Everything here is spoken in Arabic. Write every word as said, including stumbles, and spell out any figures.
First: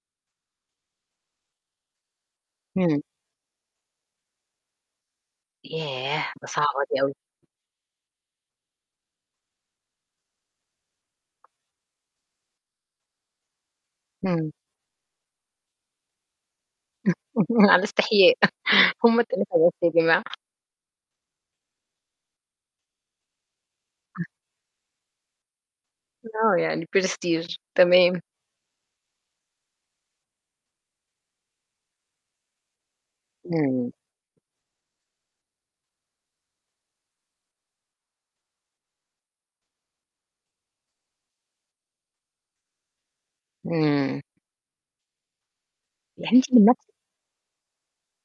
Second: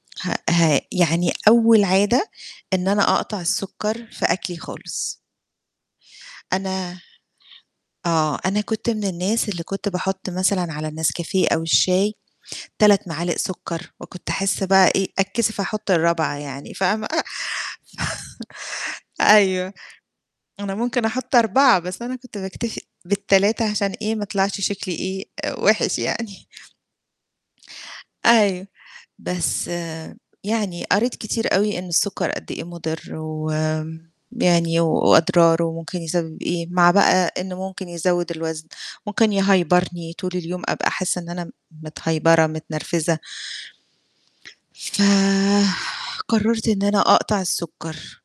هأ ها يعني أول عادة إن إمم. أنا أقطع السُكّر في أكلي خالص. ياه! ده صعبة أنا دي أوي. آه، أنا كنت من الناس اللي كنت باحُط مثلًا على النسكافيه أو الشاي تَلَت معالق سُكّر وكنت إمم. أحِس بقى إيه، أتكسف أحُط الرابعة يعني فاهمة؟ على استحياء هم ف تلاتة أيوه. بس يا جماعة. أنا ممكن أحُط أربعة بس أنا كنت باكتفي بالتلاتة عشان إيه ما أه يطلعش شكلي إيه آآ وِحش يعني. آه، يعني prestige، تمام. أيوه. بس يعني قريت كتير أوي إن السُكّر قد إيه مُضِر إمم. وم يعني و وأضراره وممكن يسَبب إيه، مع بقى إنه ممكن يزوّد الوزن، ممكن يهيبرني طول اليوم أبقى حاسّة إن أنا م متهيبرة، متنرفزة. إمم. ف يعني أنتِ من قرّرت إن نُفْسِك أنا أقطع السُكّر.